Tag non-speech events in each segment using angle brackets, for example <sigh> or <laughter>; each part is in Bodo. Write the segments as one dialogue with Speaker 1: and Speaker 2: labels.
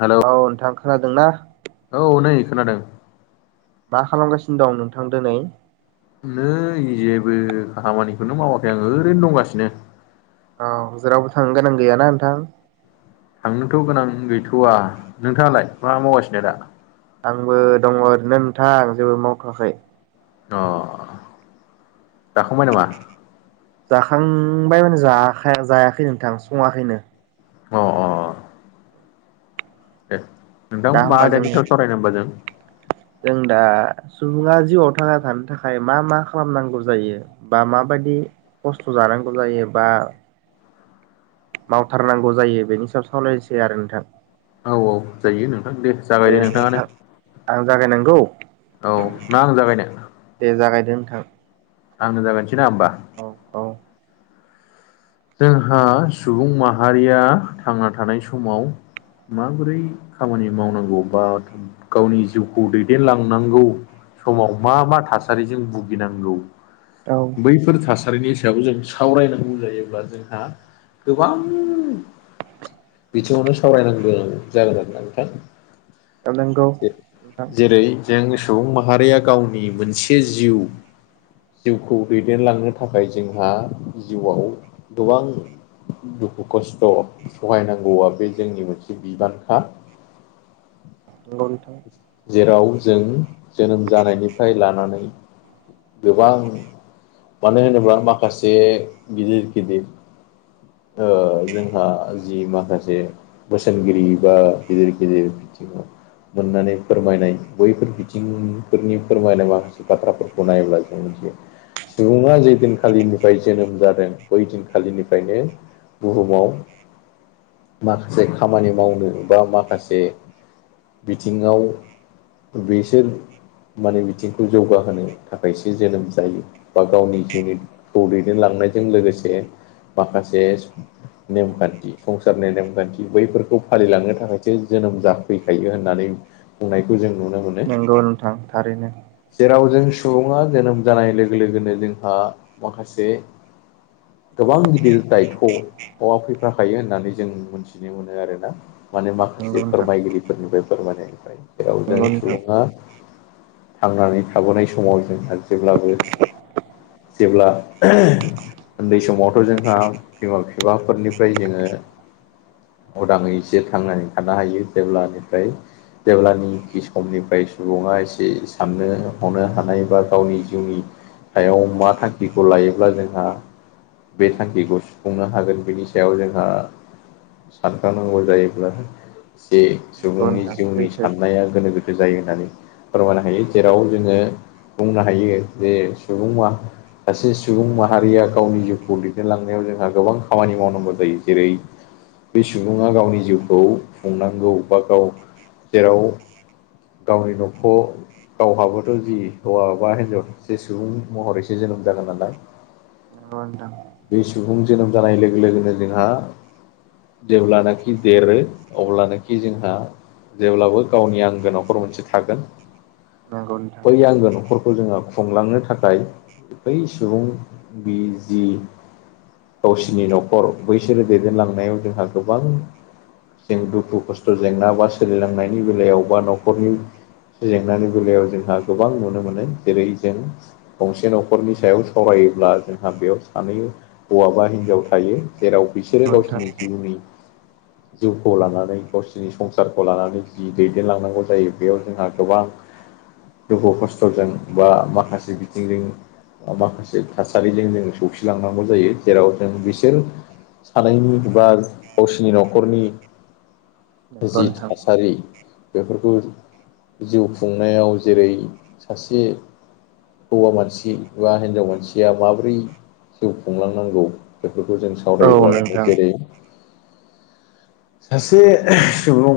Speaker 1: हेलौ
Speaker 2: औ नोंथां खोनादों ना?
Speaker 1: औ नै खोनादों
Speaker 2: मा खालामगासिनो दं नोंथां दिनै?
Speaker 1: नै जेबो खामानिखौनो मावाखै आं ओरैनो दंगासिनो।
Speaker 2: औ जेरावबो थांनो गोनां गैयाना नोंथां?
Speaker 1: थांनोथ' गोनां गैथ'वा नोंथाङालाय मा मावगासिनो दा?
Speaker 2: आंबो दङ ओरैनो नोंथांं जेबो मावथ'वाखै
Speaker 1: अ जाखांबाय नामा?
Speaker 2: जाखांबाय माने ज जायाखै नोंथां सङाखैनो।
Speaker 1: अ अ दे नोंथां
Speaker 2: दा
Speaker 1: मा
Speaker 2: होमबा जों
Speaker 1: आदानि सायाव सावरायनो होनबा जों?
Speaker 2: जों दा सुबुङा जिउआव थांना थानो थाखाय मा मा खालामनांगौ जायो? बा माबायदि खस्थ' जानांगौ जायो बा मावथारनांगौ जायो बेनि सिाब सावलायनोसै आरो नोंथां।
Speaker 1: औ औ जायो नोंथां दे जागाय दे नोंथाङानो
Speaker 2: आं जागायनांगौ।
Speaker 1: औ ना आं जागायनो
Speaker 2: दे जागायदो नोंथां।
Speaker 1: आंनो जागोनसै ना ह होनोमबा?
Speaker 2: औ औ
Speaker 1: जोंहा सुबुं माहारिया थांना थानाय समाव माबोरै खामानि मावनांगौ बा गावनि जिउखौ दैदेनलांनांगौ समाव मा मा थासारिजों भुगिनांगौ
Speaker 2: औ
Speaker 1: बैफोर थासारिनि सायाव जों सावरायनांगौ जायोब्ला जोंहा गोबां बिथिङावनो सावरायनांगोन जागोन आरोना
Speaker 2: नंगौ
Speaker 1: नोंथां
Speaker 2: नोंथां
Speaker 1: जेरै जों सुबुं माहारिया गावनि मोनसे जिउ जिउखौ दैदेनलांनो थाखाय जोंहा जिउआव गोबां दुखु खस्थ' सहायनांगौआ बे जोंनि मोनसे बिबानखा <unintelligible>
Speaker 2: नंगौ नोंथां
Speaker 1: जेराव जों जोनोम जानायनिफ्राय लानानै गोबां मानो होनोब्ला माखासे गिदिर गिदिर ओ जोंहा जि माखासे बोसोनगिरि बा गिदिर गिदिर बिथिङाव मोननानै फोरमायनाय बैफोर बिथिंफोरनि फोरमायनाय माखासे बाथ्राफोरखौ नायोब्ला जों मिथियो सुबुङा जे दिनखालिनिफ्राय जोनोम जादों बै दिनखालिनिफ्रायनो बुहुमाव माखासे खामानि मावनो बा माखासे बिथिङाव बेसोर माने बिथिंखौ जौगाहोनो थाखायसो जोनोम जायो बा गावनि जिउनि खौ दैदेनलांनायजों लोगोसे माखासे नेमखान्थि संसारनि नेमखान्थि बैफोरखौ फालिलांनो थाखायसो जोनोम जाफैखायो होननानै बुंनायखौ जों नुनो मोनो
Speaker 2: नंगौ नोंथां थारैनो
Speaker 1: जेराव जों सुबुङा जोनोम जानाय लोगो लोगोनो जोंहा माखासे गोबां गिदिर दायथ'आ फैफाखायो होननानै जों मोन्थिनो मोनो आरोना माने माखासे
Speaker 2: नंगौ नोंथां
Speaker 1: फोरमायगिरिफोरनिफ्राय फोरमायनायनिफ्राय जेराव जों
Speaker 2: नंगौ नोंथां
Speaker 1: सुबुङा थांनानै थाबोनाय समाव जों आरो जेब्लाबो जेब्ला उन्दै समावथ' जोंहा बिमा बिफाफोरनिफ्राय जोङो उदाङै जे थांनानै थानो हायो जेब्लानिफ्राय जेब्लानोखि समनिफ्राय सुबुङा एसे साननो हनो हानाय बा गावनि जिउनि सायाव मा थांखिखौ लायोब्ला जोंहा बे थांखिखौ सुफुंनो हागोन बेनि सायाव जोंहा सानखानांगौ जायोब्ला जे
Speaker 2: नंगौ
Speaker 1: सुबुंनि
Speaker 2: नोंथां
Speaker 1: जिउनि
Speaker 2: सैथो
Speaker 1: साननाया गोनो गोथो जायो होननानै फोरमायनो हायो जेराव जोङो बुंनो हायो जे सुबुं सासे सुबुं माहारिया गावनि जिउखौ दैदेनलांनायाव जोंहा गोबां खामानि मावनांगौ जायो जेरै बे सुबुङा गावनि जिउखौ खुंनांगौ बा गाव जेराव गावनि न'खौ गावहाबोथ' जि हौवा बा हिनजाव जि सुबुं महरैसो जोनोम जागोन नालाय
Speaker 2: नंगौ नोंथां
Speaker 1: बे सुबुं जोनोम जानाय लोगो लोगोनो जोंहा जेब्लानाखि देरो अब्लानोखि जोंहा जेब्लाबो गावनि आंगो न'खर मोनसे थागोन
Speaker 2: नोंगौ नोंथां
Speaker 1: बै आंगो न'खरखौ जोङो खुंलांनो थाखाय बै सुबुं बि जि गावसिनि न'खर बैसोरो दैदेनलांनायाव जोंहा गोबां जों दुखु खस्थ' जेंना बा सोलिलांनायनि बेलायाव बा न'खरनि जेंनानि बेलायाव जोंहा गोबां नुनो मोनो जेरै जों गंसे न'खरनि सायाव सावरायोब्ला जोंहा बेयाव सानै हौवाबा हिनजाव थायो जेराव बिसोरो
Speaker 2: नंगौ नोंथां
Speaker 1: गावसिनि जिउनि जिउखौ लानानै गावसिनि संसारखौ लानानै जि दैदेनलांनांगौ जायो बेयाव जोंहा गोबां दुखु खस्थ'जों बा माखासे बिथिंजों ओ माखासे थास सारिजों जों सौसिलांनांगौ जायो जेराव जों बिसोर सानैनि बा गावसिनि न'खरनि
Speaker 2: नंगौ
Speaker 1: जि
Speaker 2: नोंथां
Speaker 1: थासारि बेफोरखौ जिउ खुंनायाव जेरै सासे हौवा मानसि बा हिनजाव मानसिया माबोरै जिउ खुंलांनांगौ बेफोरखौ जों
Speaker 2: औ
Speaker 1: सावरायोब्ला मानो
Speaker 2: नोंथां
Speaker 1: जेरै सासे
Speaker 2: नंगौ
Speaker 1: सुबुं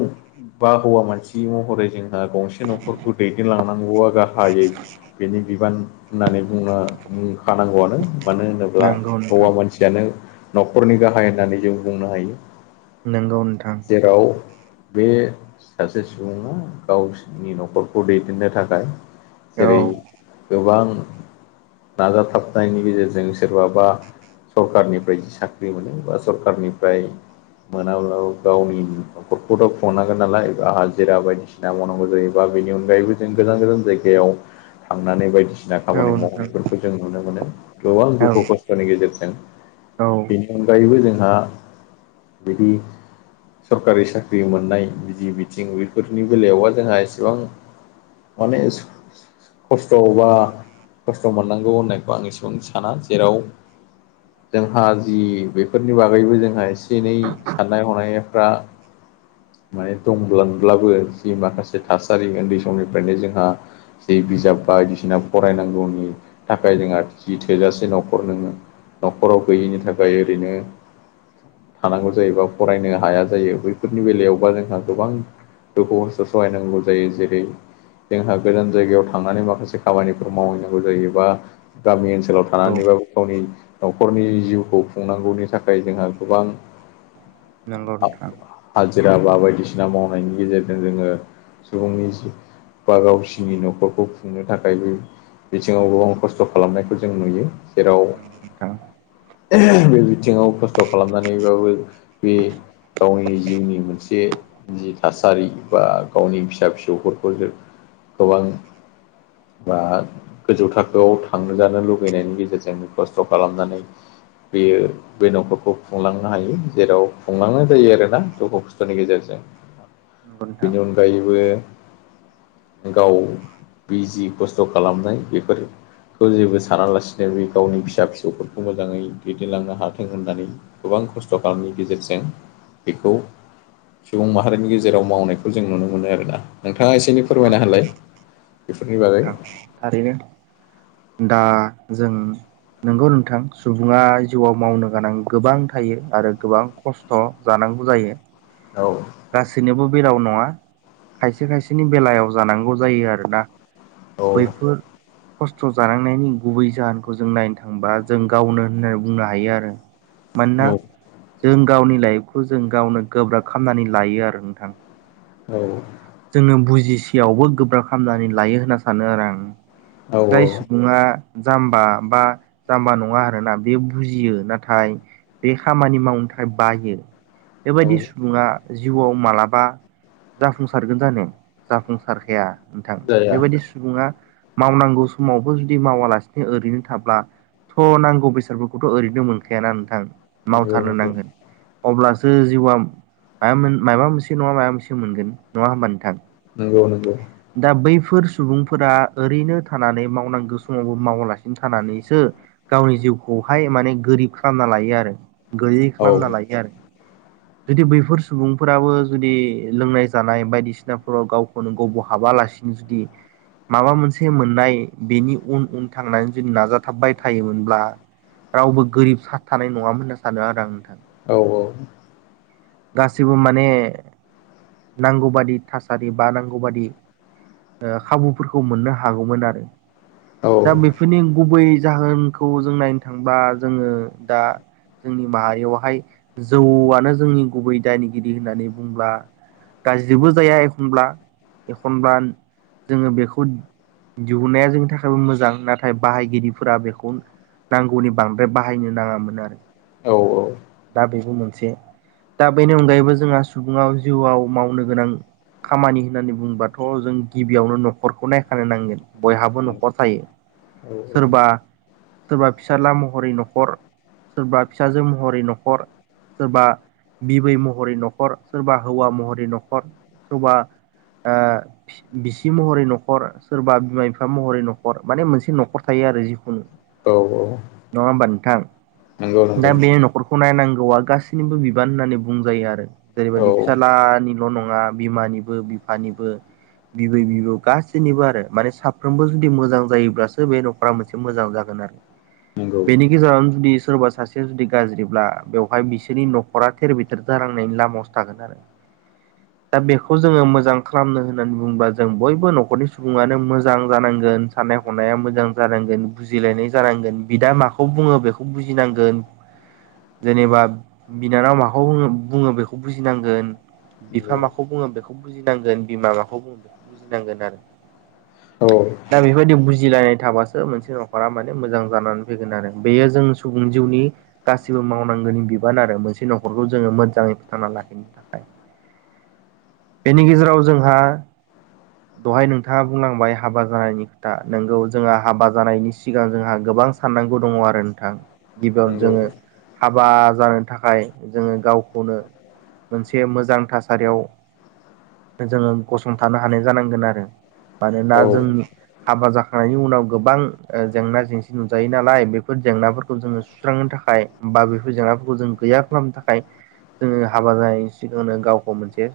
Speaker 1: बा हौवा मानसि महरै जोंहा गंसे न'खरखौ दैदेनलांनांगौआ गाहायै बेनि बिबान होननानै बुंना बुंखानांगौआनो मानो होनोब्ला
Speaker 2: नंगौ नोंथां
Speaker 1: हौवा मानसि जियानो न'खरनि गाहाय होननानै जों बुंनो हायो।
Speaker 2: नोंगौ नोंथां।
Speaker 1: जेराव बे सासे सुबुङा गावसोनि न'खरखौ दैदेननो थाखाय
Speaker 2: औ
Speaker 1: जेरै गोबां नाजाथाबनायनि गेजेरजों सोरबाबा सरखारारनिफ्राय जि साख्रि मोनो बा सरखारनिफ्राय मोनाब्लाबो गावनि नखरखौथ' खुंनांगोन नालाय आ हाजिरा बायदिसिना मावनांगौ जायोबा बेनि अनगायैबो जों गोजान गोजान जायगायाव थांनानै बायदिसिना
Speaker 2: औ
Speaker 1: खामानि
Speaker 2: नोंथां
Speaker 1: मावहैनायफोरखौ जों नुनो मोनो गोबां
Speaker 2: औ
Speaker 1: दुखु खस सानि गेजेरजों
Speaker 2: औ
Speaker 1: बेनि अनगायैबो जोंहा बिदि सरकारि साख्रि मोननाय बिदि बिथिं बेफोरनि बेलायावबा जोंहा एसेबां माने खस्थ' बा खस्थ' मोननांगौ होननाय बा आं एसेबा साना जेराव जोंहा जि बेफोरनि बागैबो जोंहा एसे एनै साननाय हनायफ्रा माने दंब्लानब्लाबो जि माखासे थासारि ओन्दै समनिफ्रायनो जोंहा जि बिजाब बायदिसिना फरायनांगौनि खाय जोंहा जि थोजासे न'खर नोङो न'खराव गैयिनि थाखाय ओरैनो थानांगौ जायोबा फरायनो हाया जायो बैफोरनि बेलायावबा जोंहा गोबां दुखु खसथ' सहायनांगौ जायो। जेरै जोंहा गोजान जायगायाव थांनानै माखासे खामानिफोर मावहैनांगौ जायोबा गामि ओनसोलाव
Speaker 2: नंगौ
Speaker 1: थानानैबाबो गावनि न'खरनि जिउखौ खुंनांगौनि थाखाय जोंहा गोबां
Speaker 2: नंगौ
Speaker 1: आ
Speaker 2: नोंथां
Speaker 1: हाजिरा बा बायदिसिना मावनायनि गेजेरजों जोङो सुबुंनि जिउ बा गावसिनि न'खरखौ खुंनो थाखाय बै बिथिङावबो खस्थ' खालामनायखौ जों नुयो। जेराव
Speaker 2: नंगौ नोंथां
Speaker 1: बे बिथिङाव खस्थ' खालामनानैबाबो बि गावनि जिउनि मोनसे जि थासारि बा गावनि फिसा फिसौफोरखौ जो गोबां बा गोजौ थाख खोआव थांजानो लुुगैनायनि गेजेरजों खस्थ' खालामनानै बेयो बै न'खरखौ खुंलांनो हायो जेराव खुंलांनाय जायो आरोना दुखु खस्थ'नि गेजेरजों।
Speaker 2: नंगौ नोंथां
Speaker 1: बिनि अन गायैबो गाव बिजि खस्थ' खालामनाय बेफोर खौ जेबो सानालासिनो बै गावनि फिसा फिसौफोरखौ मोजाङै दैदेनलांनो हाथों होननानै गोबां खस्थ' खामनि गेजेरजों बेखौ सुबुं माहारिनि गेजेराव मावनायखौ जों नुनो मोनो आरोना। नोंथाङा एसे एनै
Speaker 2: नंगौ
Speaker 1: फोरमायना होलाय बेफोरनि बागै।
Speaker 2: नोंथां थारैनो दा जों। नंगौ नोंथां सुबुङा जिउआव मावनो गोनां गोबां थायो आरो गोबां। खस्थ' जानांगौ जायो।
Speaker 1: औ।
Speaker 2: गासैनोबो बेलाव नङा खायसे खायसेनि बेलायाव जानांगौ जायो आरोना।
Speaker 1: औ
Speaker 2: बैफोर खस्थ' जानांनायनि गुबै जाहोनखौ जों नायनो थांबा जों गावनो होननानै बुंनो हायो आरो मानोना
Speaker 1: औ
Speaker 2: जों गावनि लाइफखौ जों गावनो गोब्राब खामनानै लायो आरो नोंथां।
Speaker 1: औ।
Speaker 2: जोंनो बुजिसेयावबो गोब्राब खामनानै लायो होनना सानो आरो आं
Speaker 1: औ
Speaker 2: जाय सुबुङा जाम्बा बा जाम्बा नङा आरोना बे बुजियो नाथाय। बे खामानि मावनो थाखाय बायो। बेबायदि
Speaker 1: औ
Speaker 2: सुबुङा जिउआव मालाबा जाफुंसार सारगोन जानो जाफुंसारखाया नोंथां
Speaker 1: जाया
Speaker 2: बेबायदि। सुबुङा मावनांगौ समावबो जुदि मावालासिनो ओरैनो थाब्ला। थ' नांगौ बेसादफोरखौथ' ओरैनो मोनखायाना नोंथां
Speaker 1: नंगौ
Speaker 2: मावथारनो
Speaker 1: नंगौ
Speaker 2: नांगोन। अब्लासो जिउआ म मोन माबा मोनसे नङा माबा मोनसे मोनगोन नङा होमबा नोंथां।
Speaker 1: नंगौ नंगौ।
Speaker 2: दा बैफोर सुबुंफोरा ओरैनो थानानै मावनांगौ समावबो मावालासिनो थानानैसो गावनि जिउखौहाय माने गोरिब खालामना लायो आरो गयै
Speaker 1: औ
Speaker 2: खालामना लायो आरो। जुदि बैफोर सुबुंफोराबो जुदि लोंनाय जानाय बायदिसिनाफोराव गाव खुनु गबहाबालासिनो जुदि माबा मोनसे मोननाय बेनि उन उन थांनानै जुदि नाजाथाबबाय थायोमोनब्ला। रावबो गोरिब थानाय नङामोन होनना सानो आरो आं नोंथां।
Speaker 1: औ औ।
Speaker 2: गाससिबो माने नांगौबादि थासारि बा नांगौ। बादि ओ खाबुफोरखौ मोननो हागौमोन आरो
Speaker 1: औ
Speaker 2: दा बे बेफोरनि गुबै जाहोनखौ जों नायनो थांबा जोङो दा जोंनि माहारियावहाय जौआनो जोंनि गुबै दायनिगिरि होननानै बुंब्ला। गाज्रिबो जाया एखनब्ला एखनब्ला जोङो बेखौ दिहुनाया जोंनि थाखायबो मोजां नाथाय बाहायगिरिफोरा बेखौनो नांगौनि बांद्राय बाहायनो नाङामोन आरो।
Speaker 1: औ औ।
Speaker 2: दा बेबो मोनसे दा बेनि अनगायैबो जोंहा सुबुाव जिउआव मावनो गोनां खामानि। होननानै बुंोबाथ' जों गिबियावनो न'खरखौ नायखानो नांगोन बयहाबो न'खर थायो।
Speaker 1: औ
Speaker 2: सोरबा सोरबा फिसाला महरै न'खर। सोरबा फिसाजो महरै न'खर सोरबा बिबै महरै न'खर सोरबा हौवा महरै न'खर सोरबा। <unintelligible> बिसि महरै न'खर सोरबा बिमा बिफा महरै न'खर माने मोनसे न'खर थायो आरो जिखुनु
Speaker 1: औ औ
Speaker 2: नङा बान्थां
Speaker 1: नंगौ
Speaker 2: दा
Speaker 1: नंगौ
Speaker 2: बे न'खरखौ। गनायनांगौआ गाससिनिबो बिबान होननानै बुंजायो आरो जेरैबायदि
Speaker 1: औ
Speaker 2: फिसालानि न' नङा बिमानिबो बिफानिबो बिबै बिबौ गाससिनिबो आरो माने साफ्रोमबो जुदि मोजां जायोब्ला बे न'खा मोनसे मोजां जागोन आरो
Speaker 1: नंगौ
Speaker 2: बेनि। गेजेरावनो जुदि सोरबा सासेया जुदि गाज्रिब्ला बेवहाय बिसोरनि न'खरा थेर बेथेर जालांनायनि लामायावसो थागोन दा बेखौ जोङो मोजां खालामनो होननानै बुङोब्ला जों बयबो न'खरनि सुबुङानो मोजां जानांगोन साननाय हनाया मोजां जानांगोन बुजिलायनाय जानांगोन बिदा माखौ बुङो बेखौ बुजिनांगोन
Speaker 1: <inaudible>
Speaker 2: जेनेबा बिनानाव माखौ बुङो बेखौ बुजिनांगोन
Speaker 1: नंगौ
Speaker 2: बिफा माखौ बुङो बेखौ बुजिनांगोन बिमा माखौ बुङो बेखौ बुजिनांगोन आरो
Speaker 1: औ
Speaker 2: दा बेफोरबायदि बुजिलायनाय थाबासो मोनसे नङा माने मोजां जानानै फैगोन आरो बेयो जों सुबुं जिउनि गासिबो मावनांगौनि बि बिबान आरो मोनसे न'खरखौ जोङो मोजाङै फोथांना लाखिनो थाखाय बेनि गेजेराव जोंहा
Speaker 1: औ
Speaker 2: दहाय नोंथाङा बुंलांबाय हाबा जानायनि खोथा नोंगौ जोंहा हाबा जानायनि सिगां जोंहा गोबां साननांगौ दङ आरो नोंथां गिबियावनो
Speaker 1: नंगौ
Speaker 2: जोङो हाबा जानो थाखाय जोङो गावखौनो मोनसे मोजां थासारियाव जोङो गसंथानो हानाय जानांगोन आरो मानोना
Speaker 1: औ
Speaker 2: जोंनि हाबा जाखांनायनि उनाव गोबां जेंना जेंसि नुजायो नालाय बेफोर जेंनाफोरखौ जोङो सुस्रांनो थाखाय बा बेफोर जेंनाफोरखौ जों गैया खालामनो थाखाय जोङो हाबा जानायनि सिगांनो गावखौ मोनसे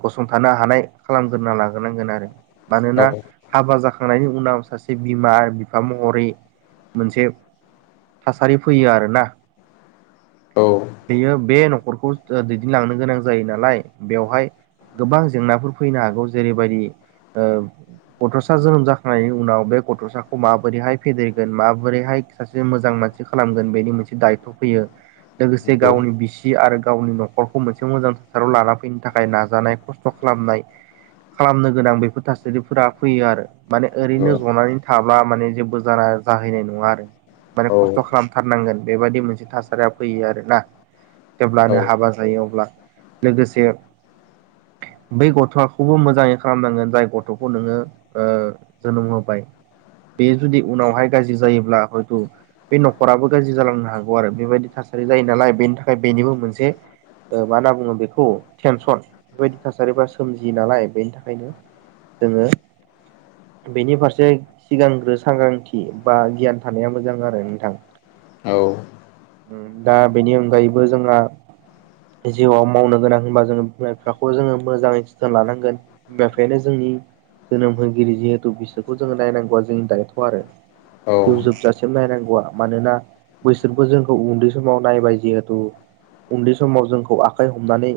Speaker 2: गसंथानो हानाय खालामग्रोना लाग्रोनांगोन आरो मानोना
Speaker 1: औ
Speaker 2: हाबा जाखांनायनि उनाव सासे बिमा आरो बिफा महरै मोनसे थासारि फैयो आरोना
Speaker 1: औ
Speaker 2: बेयो बे न'खरखौ दैदेनलांनो गोनां जायो नालाय बेवहाय गोबां जेंनाफोर फैनो हागौ जेरैबायदि गथ'सा जोनोम जाखांनायनि उनाव बे गथ'साखौ माबोरैहाय फेदेरगोन माबोरैहाय सासे मोजां मानसि खालामगोन बेनि मोनसे दायथ' फैयो लोगोसे
Speaker 1: नंगौ
Speaker 2: गावनि बिसि आरो गावनि न'खरखौ मोनसे मोजां थासाराव लाना फैनो थाखाय थाखाय नाजानाय खस्थ' खालामनाय खालामनो गोनां बेफोर थासारिफोरा फैयो आरो माने
Speaker 1: नंगौ
Speaker 2: ओरैनो जनानै थाब्ला माने जेबो जाना जाहैनाय नङा आरो माने
Speaker 1: औ
Speaker 2: खस्थ' खालामथारनांगोन बेबायदि मोनसे थासारिया फैयो आरोना जेब्लानो हाबा जायो अब्ला लोगोसे बै गथ'खौबो मोजाङै खालामनांगोन जाय गथ'खौ नोङो जोनोम होबाय बे जुदि उनावहाय गाज्रि जायोब्ला हयथ' बे न'खराबो गाज्रि जालांनो हागौ आरो बेबायदि थासारि जायो नालाय बेनि थाखाय बेनिबो मोनसे मा होनना बुङो बेखौ टेनसन बेबायदि थासारिफ्रा सोमजियो नालाय बेनि थाखायनो जोङो बेनि फारसे सिगांग्रो सांग्रांथि बा गियान थानाया मोजां आरो नोंथां
Speaker 1: औ
Speaker 2: दा बेनि अनगायैबो जोंहा जिउआव मावनो गोनां होनबा जोङो बिफाखौ जोङो मोजाङै जोथोन लानांगोन बिमफ्रायनो जोंनि जोनोम होगिरि जिहेथु बिसोरखौ जोङो नायनांगौआ जोंनि दायथ' आरो
Speaker 1: औ
Speaker 2: जिउ जोबजासि सिम नायनांगौ आरो मानोना बैसोरबो जोंखौ उन्दै समाव नायबाय जिहेथु उन्दै समाव जोंखौ आखाइ हमनानै